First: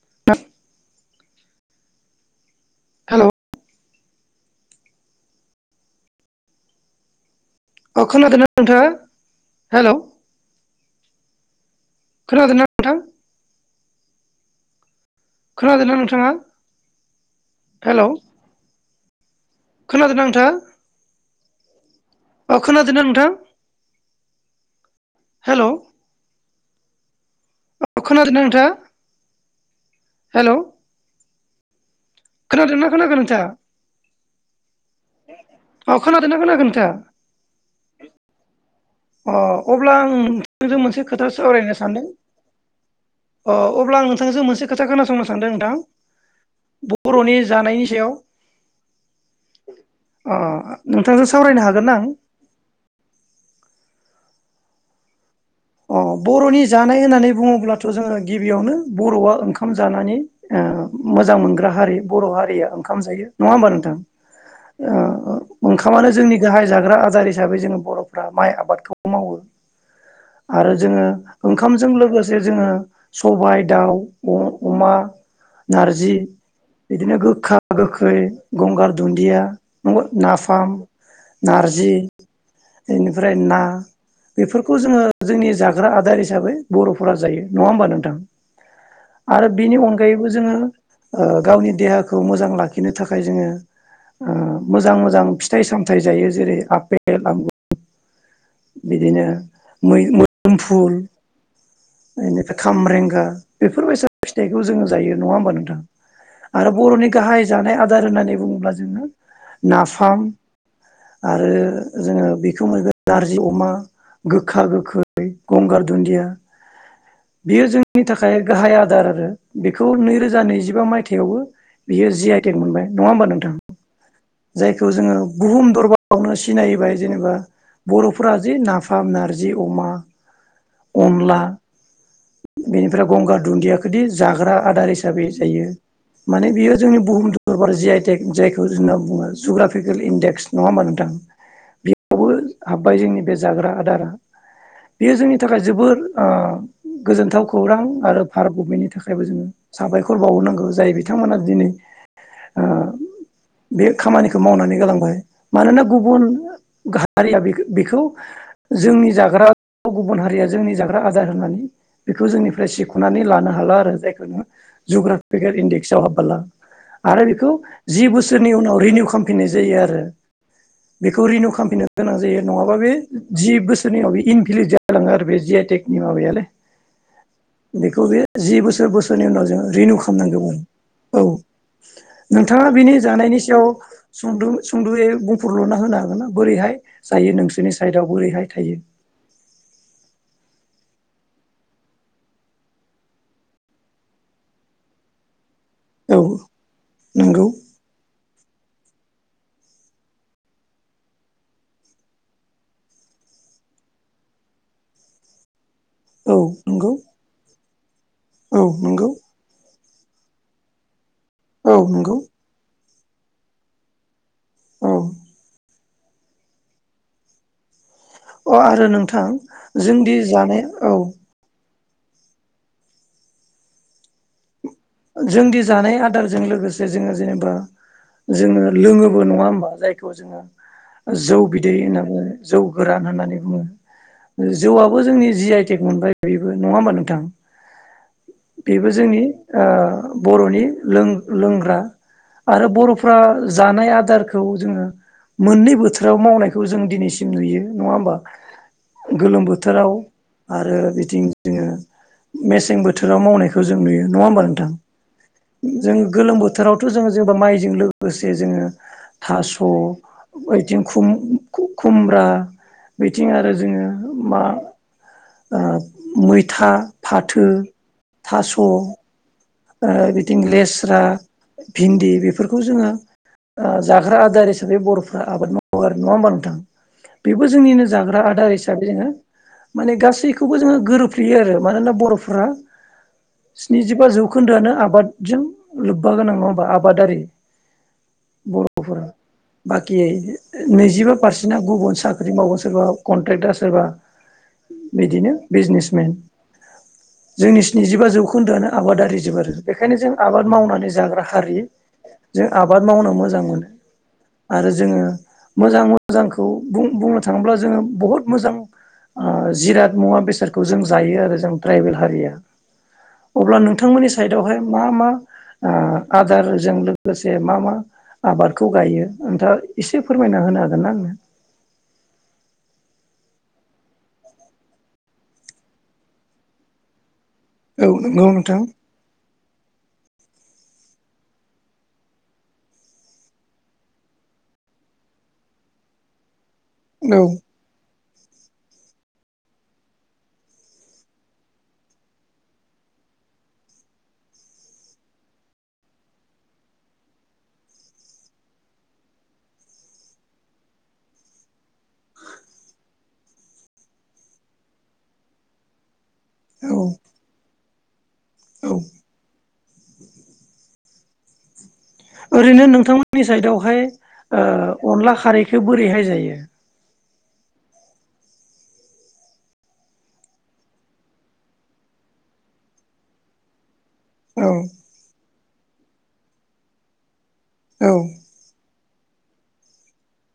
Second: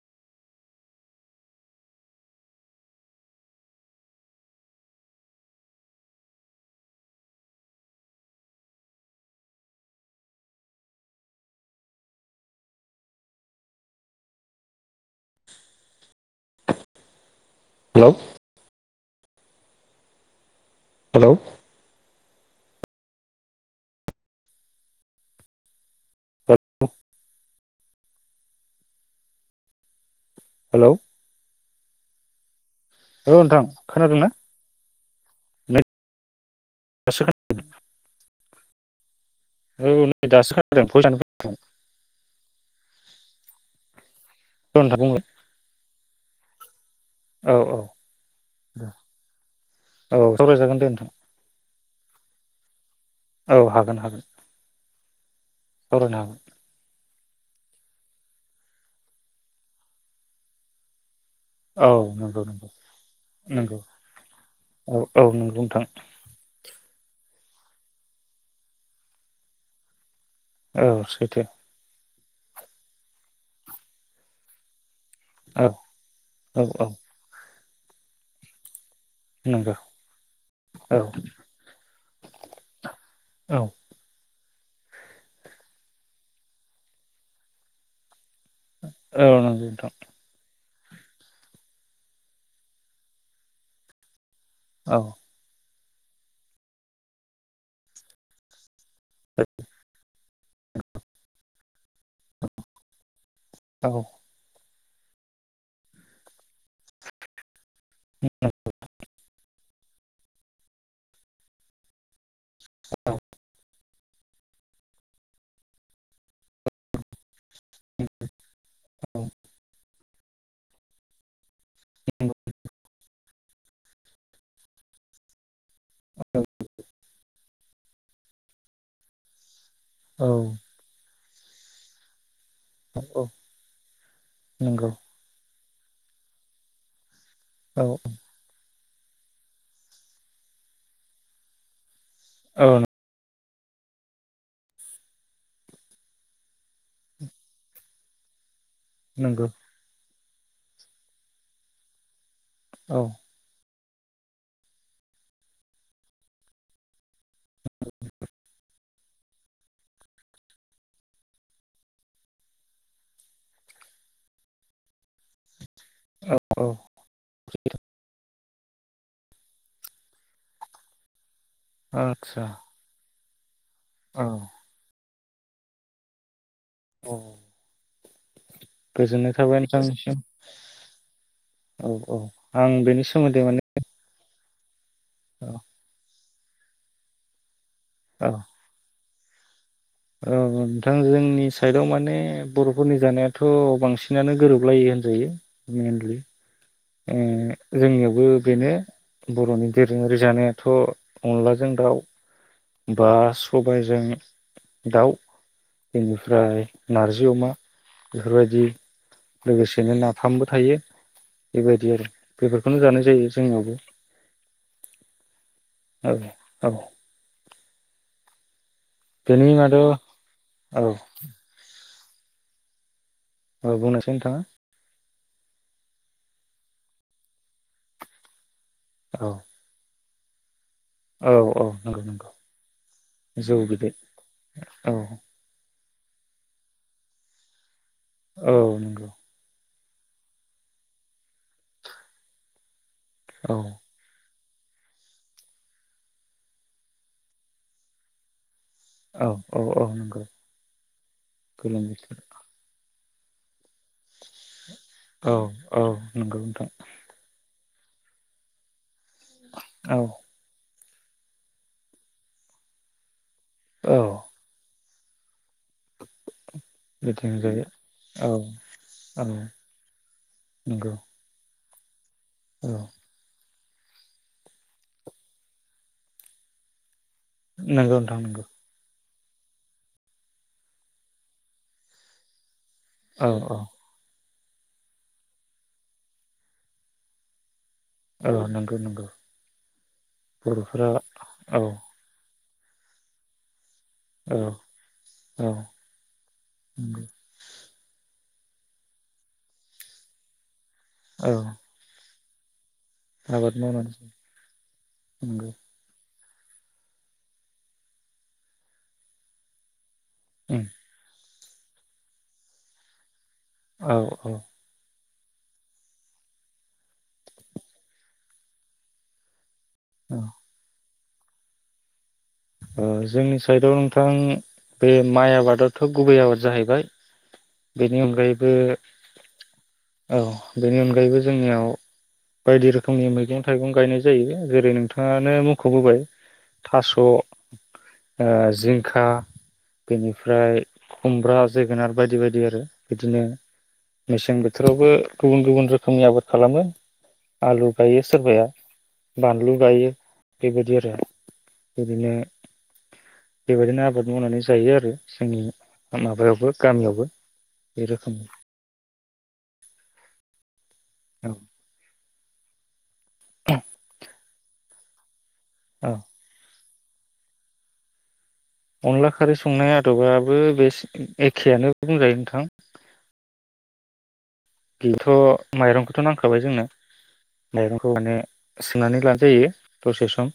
[unintelligible] Hello औ खोनादोंना नोंथाङा हेलौ‌ खोनादोंना नोंथां खोनादोंना नोंथाङा हेलौ खोनादोंना‌‌ नोंथाङा [unintelligible] अ खोनादोंना नोंथां हेलौ औ खोनादोंना नोंथाङा हेलौ खोनादों ना औ नोंथां खोनादोंना? नै अ खोनादोंना खोनायाखै नों [unintelligible] अ अब्ला खोनादों औ आं नै दासो नोंथांजों खोनादों मोनसे भइसआनो खोथा फैदों औ सावरायनो सानदों। अ अब्ला आं नोंथांजों मोनसे खोथा नोंथां खोनासंनो बुंलाय सानदों नोंथां, बर'नि औ औ जानायनि सायाव औ ओ सावरायजागोन दे नोंथां नोंथांजों सावरायनो हागोनना आं? औ हागोन हागोन अ सावरायनो हागोन बर'नि जानाय होननानै बुङोब्लाथ' जोङो गिबियावनो बर'आ ओंखाम जानानै ओ मोजां मोनग्रा औ हारि बर' नंगौ हारिया नंगौ ओंखाम जायो नङा होमबा नंगौ नोंथां औ औ ओ नंगौ नोंथां ओंखामानो जोंनि गाहाय जाग्रा आदार हि हिसाबै जोङो बर'फ्रा माइ आबादखौ मावो। आरो औ जोङो सैथो ओंखामजों लोगोसे जे जोङो सबाय दाउ अ-अमा औ नारजि औ औ बिदिनो गोखा गोखै गंगार दुन्दिया नंगौ दङो नाफाम, औ नारजि बेनिफ्राय औ ना बेफोरखौ जोङो जोंनि जाग्रा आदार हिसाबै बर'फोरा जायो नङा होमबा नोंथां? औ आरो नंगौ बेनि नोंथां अनगायैबो जोङो ओ गावनि देहाखौ मोजां लाखिनो थाखाय जोङो ओ मोजां औ मोजां फिथाइ साम फिथाय जायो जेरै आपेल आंगुर बिदिनो मै-मोदोम फुल। बेनिफ्राय खामरेंगा औ बेफोरबायसा फिथाइखौ जोङो जायो नङा होनबा नोंथां आरो बर'नि गाहाइ जानाय आ दार होननानै बुङोब्ला जोङो नाफाम आरो जोङो बे बिखौ मोनगोन नारजि अमा गोखा गोखै गंगार दुन्दिया बियो जोंनि थाखाय गाहाइ आदार आरो बेखौ नैरो जा नैजिबा मायथाइयावबो बियो जि आइ टेक मोनबाय नङा होमबा नों थां जायखौ जोङो बुहुम दरबार आवनो सिनायबाय जेनेबा बर'फोरा जे नाफाम नारजि अमा अनला बेनिफ्राय गंगार दुन्दियाखोदि जाग्रा नंगौ आदार हिसाबै जायो। माने बियो जोंनि बुहुम दरबार जि आइ औ टेक जायखौ जुना बुङो जुग्राफिकेलि देक्स नङा होमबा नोंथां? बावबो औ हाबबाय जोंनि बे जाग्रा आदारा बेयो जोंनि थाखाय जोबोर ओ गोजोनथाव खौरां आरो फार गभमेन्टनि थाखायबो जो नंगौ साबायख' फोर बावनांगौ जाय बिथांमोना दिनै ओ औ। बे खामानिखौ मावनानै गालांबाय मानोना गुबुन हारिया बेखो-बेखौ जोंनि जाग्रा गुबुन हारिया जोंनि जाग्रा आदार होनानै बेखौ जोंनिफ्राय सिख'नानै लानो हाला आरो जायखौ नोङो जुग्राफिकेल इडिके हाबोला औ आरो बेखौ जि बु नि उनाव रिनिउ खालामफिननाय जायो आरो बेखौ रिनिउ खामफैनो गोनां जायो आदसा नङाबा बे जि बोसो औ [unintelligible] जालाङो आरो। बे जि आइ टेक नि माबयालै औ। बेखौ बे जि बोसोर बोसोरनि गोजोननाय उनाव थाबाय जों रिनिउ नोंथांनिसिम खालामनांगौमोन औ औ औ नोंथाङा आं बिनि बेनि जानायनि सोमोन्दै माने सायाव सुंदुं सुंदुयै औ बुंफोरलुना होनो हागोन ना? बोरैहाय जायो नोंसोरनि साइदआव औ बोरैहाय थायो औ नोंथां जोंनि साइडआव माने बर'फोरनि जानायाथ' बांसिनानो गोरोबलायो होनजायो। मेनलि औ ओ नंगौ जोंनिआव बो बेनो बर'नि दोरोङारि जानायाथ' अनलाजों दाउ बा सबायजों दाउ औ बेनिफ्राय नंगौ नारजि अमा। औ बेफोरबायदि नंगौ लोगोसेनो ना फामबो थायो। औ बेबायदि आरो नंगौ बेफोरखौनो जानो जायो जोंनावबो। औ। औ औ। अ आरो नोंथां बेनि मादाव जोंदि जानाय औ। औ बुंनायसै नोंथांङा। जोंदि जानाय आदारजों लोगोसे जोंङो जेनेबा जोंङो। लोङोबो औ नङा होमबा? जायक। बेखौ जोङो। औ जौ औ बिदै नंगौ होनना नंगौ बुंङो जौ गोरान होननानै जौ बुङो बिदै औ जौआबो जोंनि जि आइत। टेग मोनबाय थायोब्ला नङा होमबा नोंथां? बेबो जोंनि औ। ओ बर'नि लोंग-लोंग्रा आरो बर'फो। फ्रा औ जानाय आदारख। खौ जोंङो मोननै बोथोराव मावनायखौ जों दिनैसिम नुयो। नङा होमबा? औ गोलोम औ औ बोथोराव नंगौ आरो बिथिं जोंङो गोलोम बोथोर मेसें बोथ। थोराव मावनायखौ जों नुयो। नङा होमबा नोंथां? औ औ जों गोलोम नंगौ नोंथां बोथोरावथ जों जोबो माइ। जों लोगोसे जोंङो। औ थास'बैथ। खुम खु-खुमब्रा बैद। बिथिं आरो औ जोंङो मा। ओ मैथा फाथो बिथिंजाय औ थास'। ओ औ बिथिं नंगौ लेस्रा। भिन्दिब। बेफोरखौ औ जोङो। ओ जाग्रा आदार हिसाबै बर'फ्रा आबाद मावो आरो नङा होमबा नोंथां? बेबो जोंनिनो नंगौ नोंथां जाग्रा नंगौ आदार हिसाबै जोंङो माने गासैखौबो जोङो गोरोबफ्लेयो आरो मानोना बर'फ्रा औ औ स्निजिबा जौ जौखोन्दोआनो आबाद जों लोब्बा गोनां नङा होमबा आबादारि औ नंगौ बर'फोरा नंगौ बाकियै बर'फोरा नैजिबा पारसेन्टआ औ औ गुबुन साख्रि मावगासिन सोरबा कनट्रेक्टआ सोरबा औ बिदिनो बिजनेसमेन नंगौ जोंनि स्निजिबा जौ [unintelligible] आबादारिस जोबोरो बेखायनो जों आबाद मावनानै जाग्रा औ हारि जे आब आबाद मावना मोजां आबाद मोनो मावनानै आरो जोंङो नंगौ मोजां मो जोंखौ बुं बुंनो थाङोब्ला जोङो बहुत मोजां जिराद मुवा बेसादखौ उम जों जायो आरो जों ट्राइबेल हारिया अब्ला औ नोंथांमोननिसि औ साइद आवहाय मा मा ओ आदारजों लोगोसे मा मा आबादखौ गायो ओनथां? एसे औ फोरमायना होनो हागोन ना आंनो ओ जोंनि साइदाव नोंथां बे माइ आबादाथ' गुबै आबाद जाहैबाय औ बेनि नंगौ अनगायैबो नोंथां औ बेनि अनगायैबो जोंनियाव बायदि रोखोमनि मैगं थाइगं गायनाय जायो जेरै नोंथाङानो मुंख'बोबाय थास' औ ओ जिंखा बेनिफ्राय खुमब्रा जोगोनार बायदि बायदि आरो बिदिनो मेसें बोथोरावबो गुबुन गुबुन रोखोमनि आबाद खालामो आलु गायो सोरबाया बानलु गायो बेबायदि आरो बिदिनो बेबायदिनो आबाद मावनानै जायो आरो जोंनि माबायावबो औ गामियावबो बे रोखोम औ औ ओरैनो नोंथां जोंनि साइदावहाय ओ अनला खारै खौ औ बोरैहाय जायो? अनला खारै संनाय आदबाबो बे एखेयानो बुंजायो नोंथां। औ बेथ' माइरंखोथ' नांखाबाय जोंनो। माइरंखौ औ माने सोमनानै लाजायो दसे सम।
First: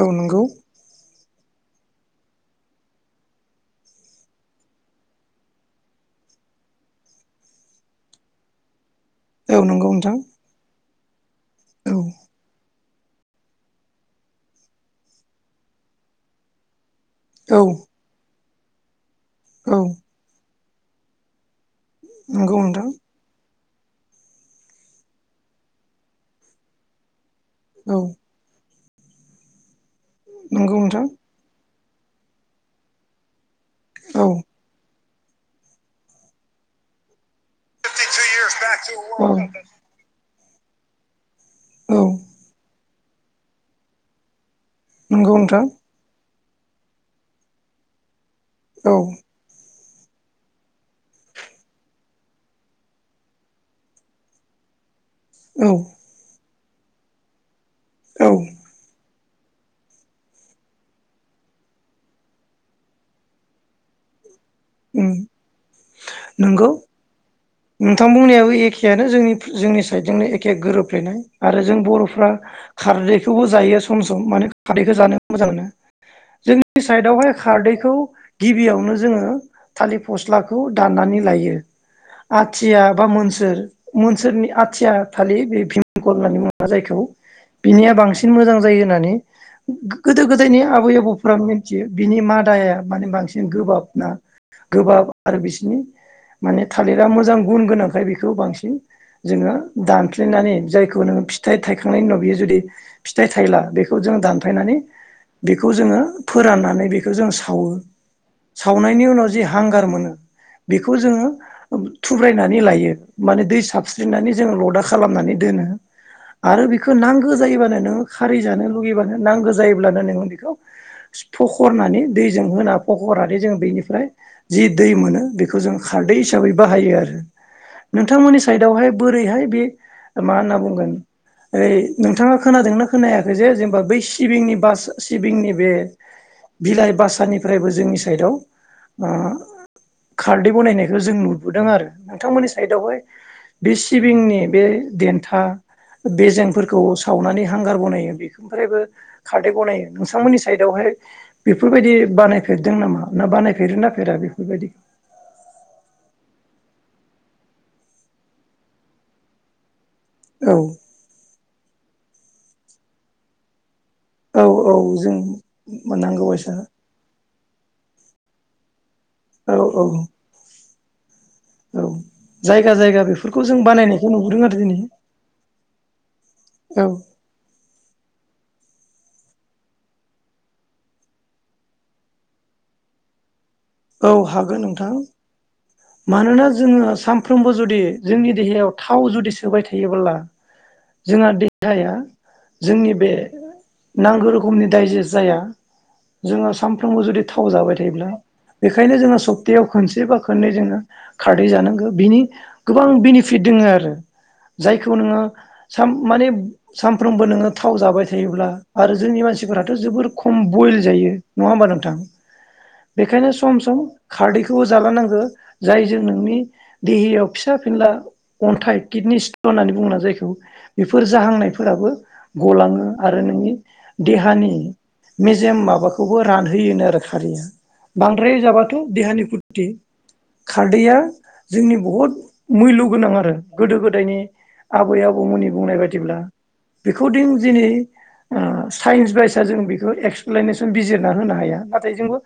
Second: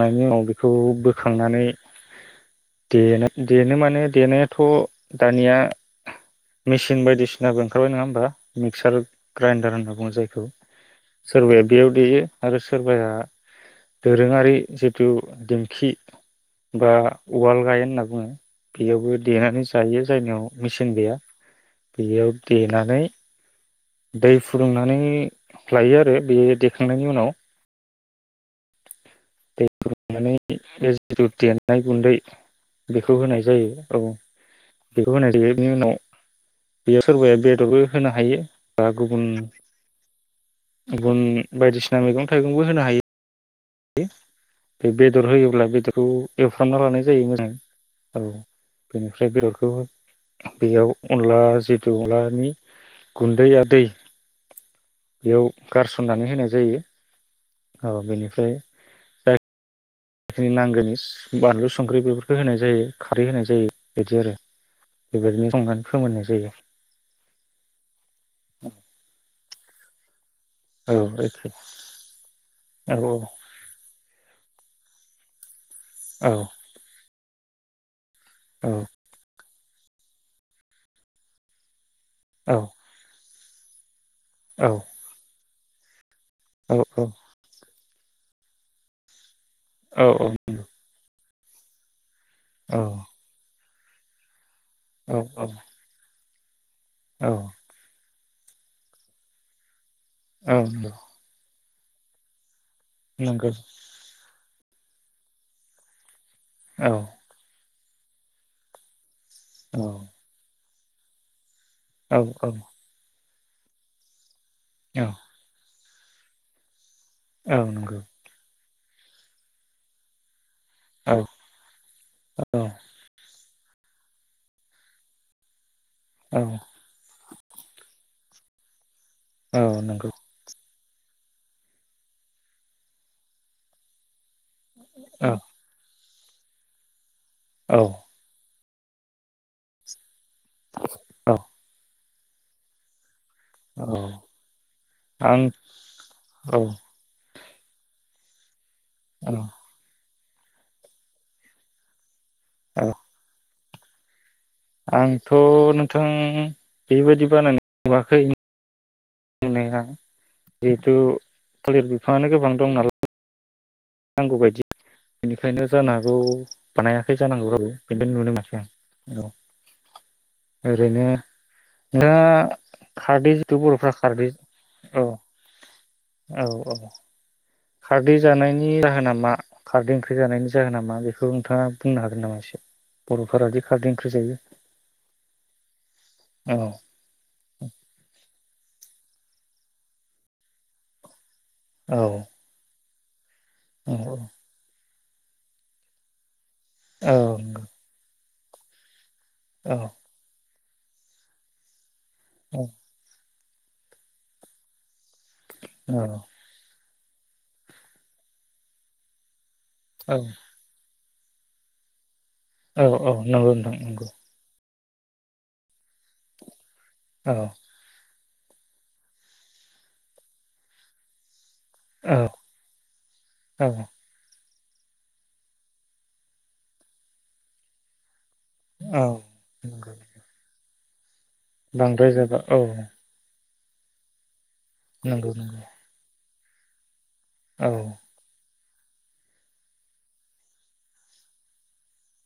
औ उनाव नंगौ बेखौ बोखांनानै देनो देनो माने देनायाथ' दानिया मेसिन बायदिसिनाबो ओंखारबाय नङा होमबा? मिगसार औ ग्रेनडार नंगौ होनना बुङो नोंथां जायखौ। सोरबाया बेयाव औ देयो आरो सोरबाया दोरोङारि जिथु दिंखि बा औ उवाल गाहेन होनना बुङो। बेयावबो देनानै औ जायो जायनियाव मिसिन गैया। बेयाव नंगौ नोंथां देनानै दै फुदुंनानै लायो आरो बेयो देखांनायनि उनाव। औ [unintelligible] नंगौ नोंथां लाय गुन्दै बेखौ होनाय जायो। जायो औ। बेखौ होना देयो बिनि उनाव बियो सोरबाया बेदरबो होनो हायो बा औ गुबुन बुन बायदिसिना मैगं थाइगंबो होनो हायो। दे बेदर नंगौ नोंथां होयोब्ला बेदरखौ एवफ्रामना लानाय जायो मोजां औ औ बेनिफ्राय बेदरखौ बेयाव अनला जितु अनलानि गुन्दै आ दै बेयाव औ गारसननानै होनाय जायो। औ बेनिफ्राय उम नांगोनि बानलु संख्रि बेफोरखौ होनाय जायो खारै होनाय जायो इदि आरो। बेबायदिनो संनानै फोमोननाय जायो नंगौ नोंथां बुंनायाबो एखेआनो जोंनि जोंनि साइडजोंनो एख खे औ गोरोबफ्लेनाय एखे आरो जों बर'फ्रा औ खारदैखौबो जायो सम सम माने खारदैखौ जानो मोजां मोनो औ जोंनि साइडआवहाय खारदैखौ औ गिबियावनो जोङो थालिर फस्लाखौ दाननानै लायो आथिया बा मोनस दोर मोनसोरनि औ आथिया थालिर बे खननानै मोना औ औ जायखौ बिनिया बांसिन मोजां जायो होननानै। गो औ गोदो गोदायनि आबै आबौ फोरा मिथियो। बिनि मादाया माने बांसिन गोबाब ना गोबाब औ आरो औ बिसिनि माने थालिर औ मोजां गुन गोनांखाय बेखो बेखौ बांसिन जोङो औ दानफ्लेनानै जायखौ नोङो फिथाइ थायखांनायनि उनाव बियो जुदि फिथाइ नंगौ थायला बेखौ जों दानफायनानै बेखौ जोङो फोराननानै औ बेखौ जों सावो। सावनायनि उनाव जो जि औ हांगार मोनो बेखौ जोङो औ थुब्रायनानै लायो। माने दै साबस्रिनानै जों लदा औ खालामनानै दोनो। आरो बे खो नांगो औ जायोबानो नों नंगौ खारै जानो लुगैबानो नांगो जायोब्लानो नोङो बेखौ औ फखरनानै दैजों औ होना फखरनानै जों बेनिफ्राय जि दै मोनो बेखौ जों खार साबै बाहायो आरो नोंथांमोननि साइडाव हाय बोरै हाय औ बे नंगौ मा होनना बुंगोन ओय नोंथाङा खोनादोंना खोनायाखै जे जेनेबा बै सिबिंनि बास औ सिबिंनि बे बिलाय बास साननिफ्रायबो औ जोंनि साइडयाव आ खारदै बनाय खो जों नुबोदों आरो नोंथांमोननि साइडावहाय बे औ सिबिंनि बे देन्था बेजेंफोरखौ सावनानै हांगार बनायो बेखौनिफ्रायबो आं औ खारदै बनायो नोंथांमोननि साइदावहाय बेफोरबायदि बानाय फेरदों नामा ना बानाय फेरोना फेरा बे आंथ' नों थां बेबायदि बानायनाय नुवाखै नुनाया औ जिहेतु थालिर बिफाङानो गोबां दं नालाय नांगौ औ बायदि औ जों बेनिखायनो जानो हागौ मोननांगौ बायसा बानायाखै जानांगौ रावबो [unintelligible] औ औ ओरैनो औ दा जायगा जायगा खारदै बेफोरखौ जिथु जों बर'फ्रा बानायनायखौ खारदै नुबोदों आरो दिनै औ औ खारदै जानायनि जाहोना मा खारदै ओंख्रि जानायनि जाहोना मा बेखौ नोंथाङा बुंनो हागोन नामा एसे बर'फोरादि खारदै औ ओंख्रि जायो हागोन नोंथां मानोना औ जोङो सानफ्रोमबो जुदि जोंनि देहायाव थाव जुदि सोबाय थायोब्ला जोंहा देहाया औ जोंनि बे औ नांगौ रोखोमनि दाइजेस जाया जोङो सानफ्रोमबो औ जुदि थाव जाबाय थायोब्ला बेखायनो जोङो सब्तायाव औ खोनसेबा खोननै जोङो खारदै जानांगो बिनि गोबां बेनि फिट दोङो आरो जायखौ नोङो साम माने सानफ्रोमबो नोङो थाव जाबाय थायोब्ला आरो जोंनि मानसि फोराथ' जोबोर औ खम बइल जायो। नङा होमबा नोंथां? औ औ बेखायनो नंगौ सम नोंथां सम नंगौ खारदैखौबो जालांनांगो जायजों नोंनि देहायाव औ फिसा फिनला अन्थाइ किडनि स्टन होननानै बुंङोना जायखौ बेफोर जाहांनायफो फोराबो औ गलाङो आरो नोंनि औ देहानि मेजेम माबाखौबो रानहोयोनो आरो खारैया। बां द्राय जाबाथ' औ देहानि खुथथि। नंगौ खारदैया जोंनि बांद्राय बहुद जाबा औ मुल्य गोनां आरो गोदो गोदायनि आबै नंगौ आबौमोननि नंगौ बुंनाय बायदिब्ला बेखौदिं दिनि औ ओ साइन्स बाइसा जों बेखौ एक्सप्लेनेसन बिजिरना होनो हाया। नाथाय जोंबो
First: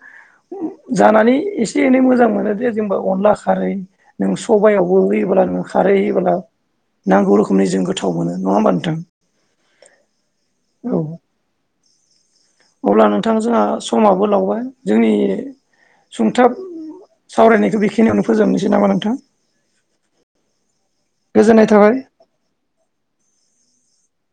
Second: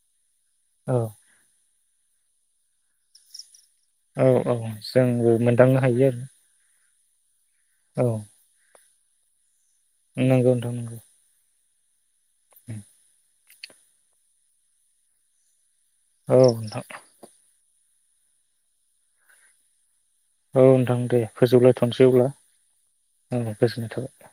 औ जानानै इस से एनै मोजां मोनो दे जोंबो अनलास खारै औ नों औ सबायावबो जोंबो होयोब्ला नों मोनदांनो खारै हायो आरो होयोबोला नांगौ रोखो खोमनि जों गोथाव मोनो नङा होमबा नोंथां? नोंगौ नोंथां औ नोंगौ। अब्ला नोंथां जोंहा समाबो लावबाय जोंनि औ सुंथाब नोंथां सावरायनायखौ बेखि खिनियावनो फोजोबनोसै नामा नोंथां? औ नोंथां दे गोजोननाय थाबाय फोजोबलायथ'सै अब्ला गोजोननाय थाबाय।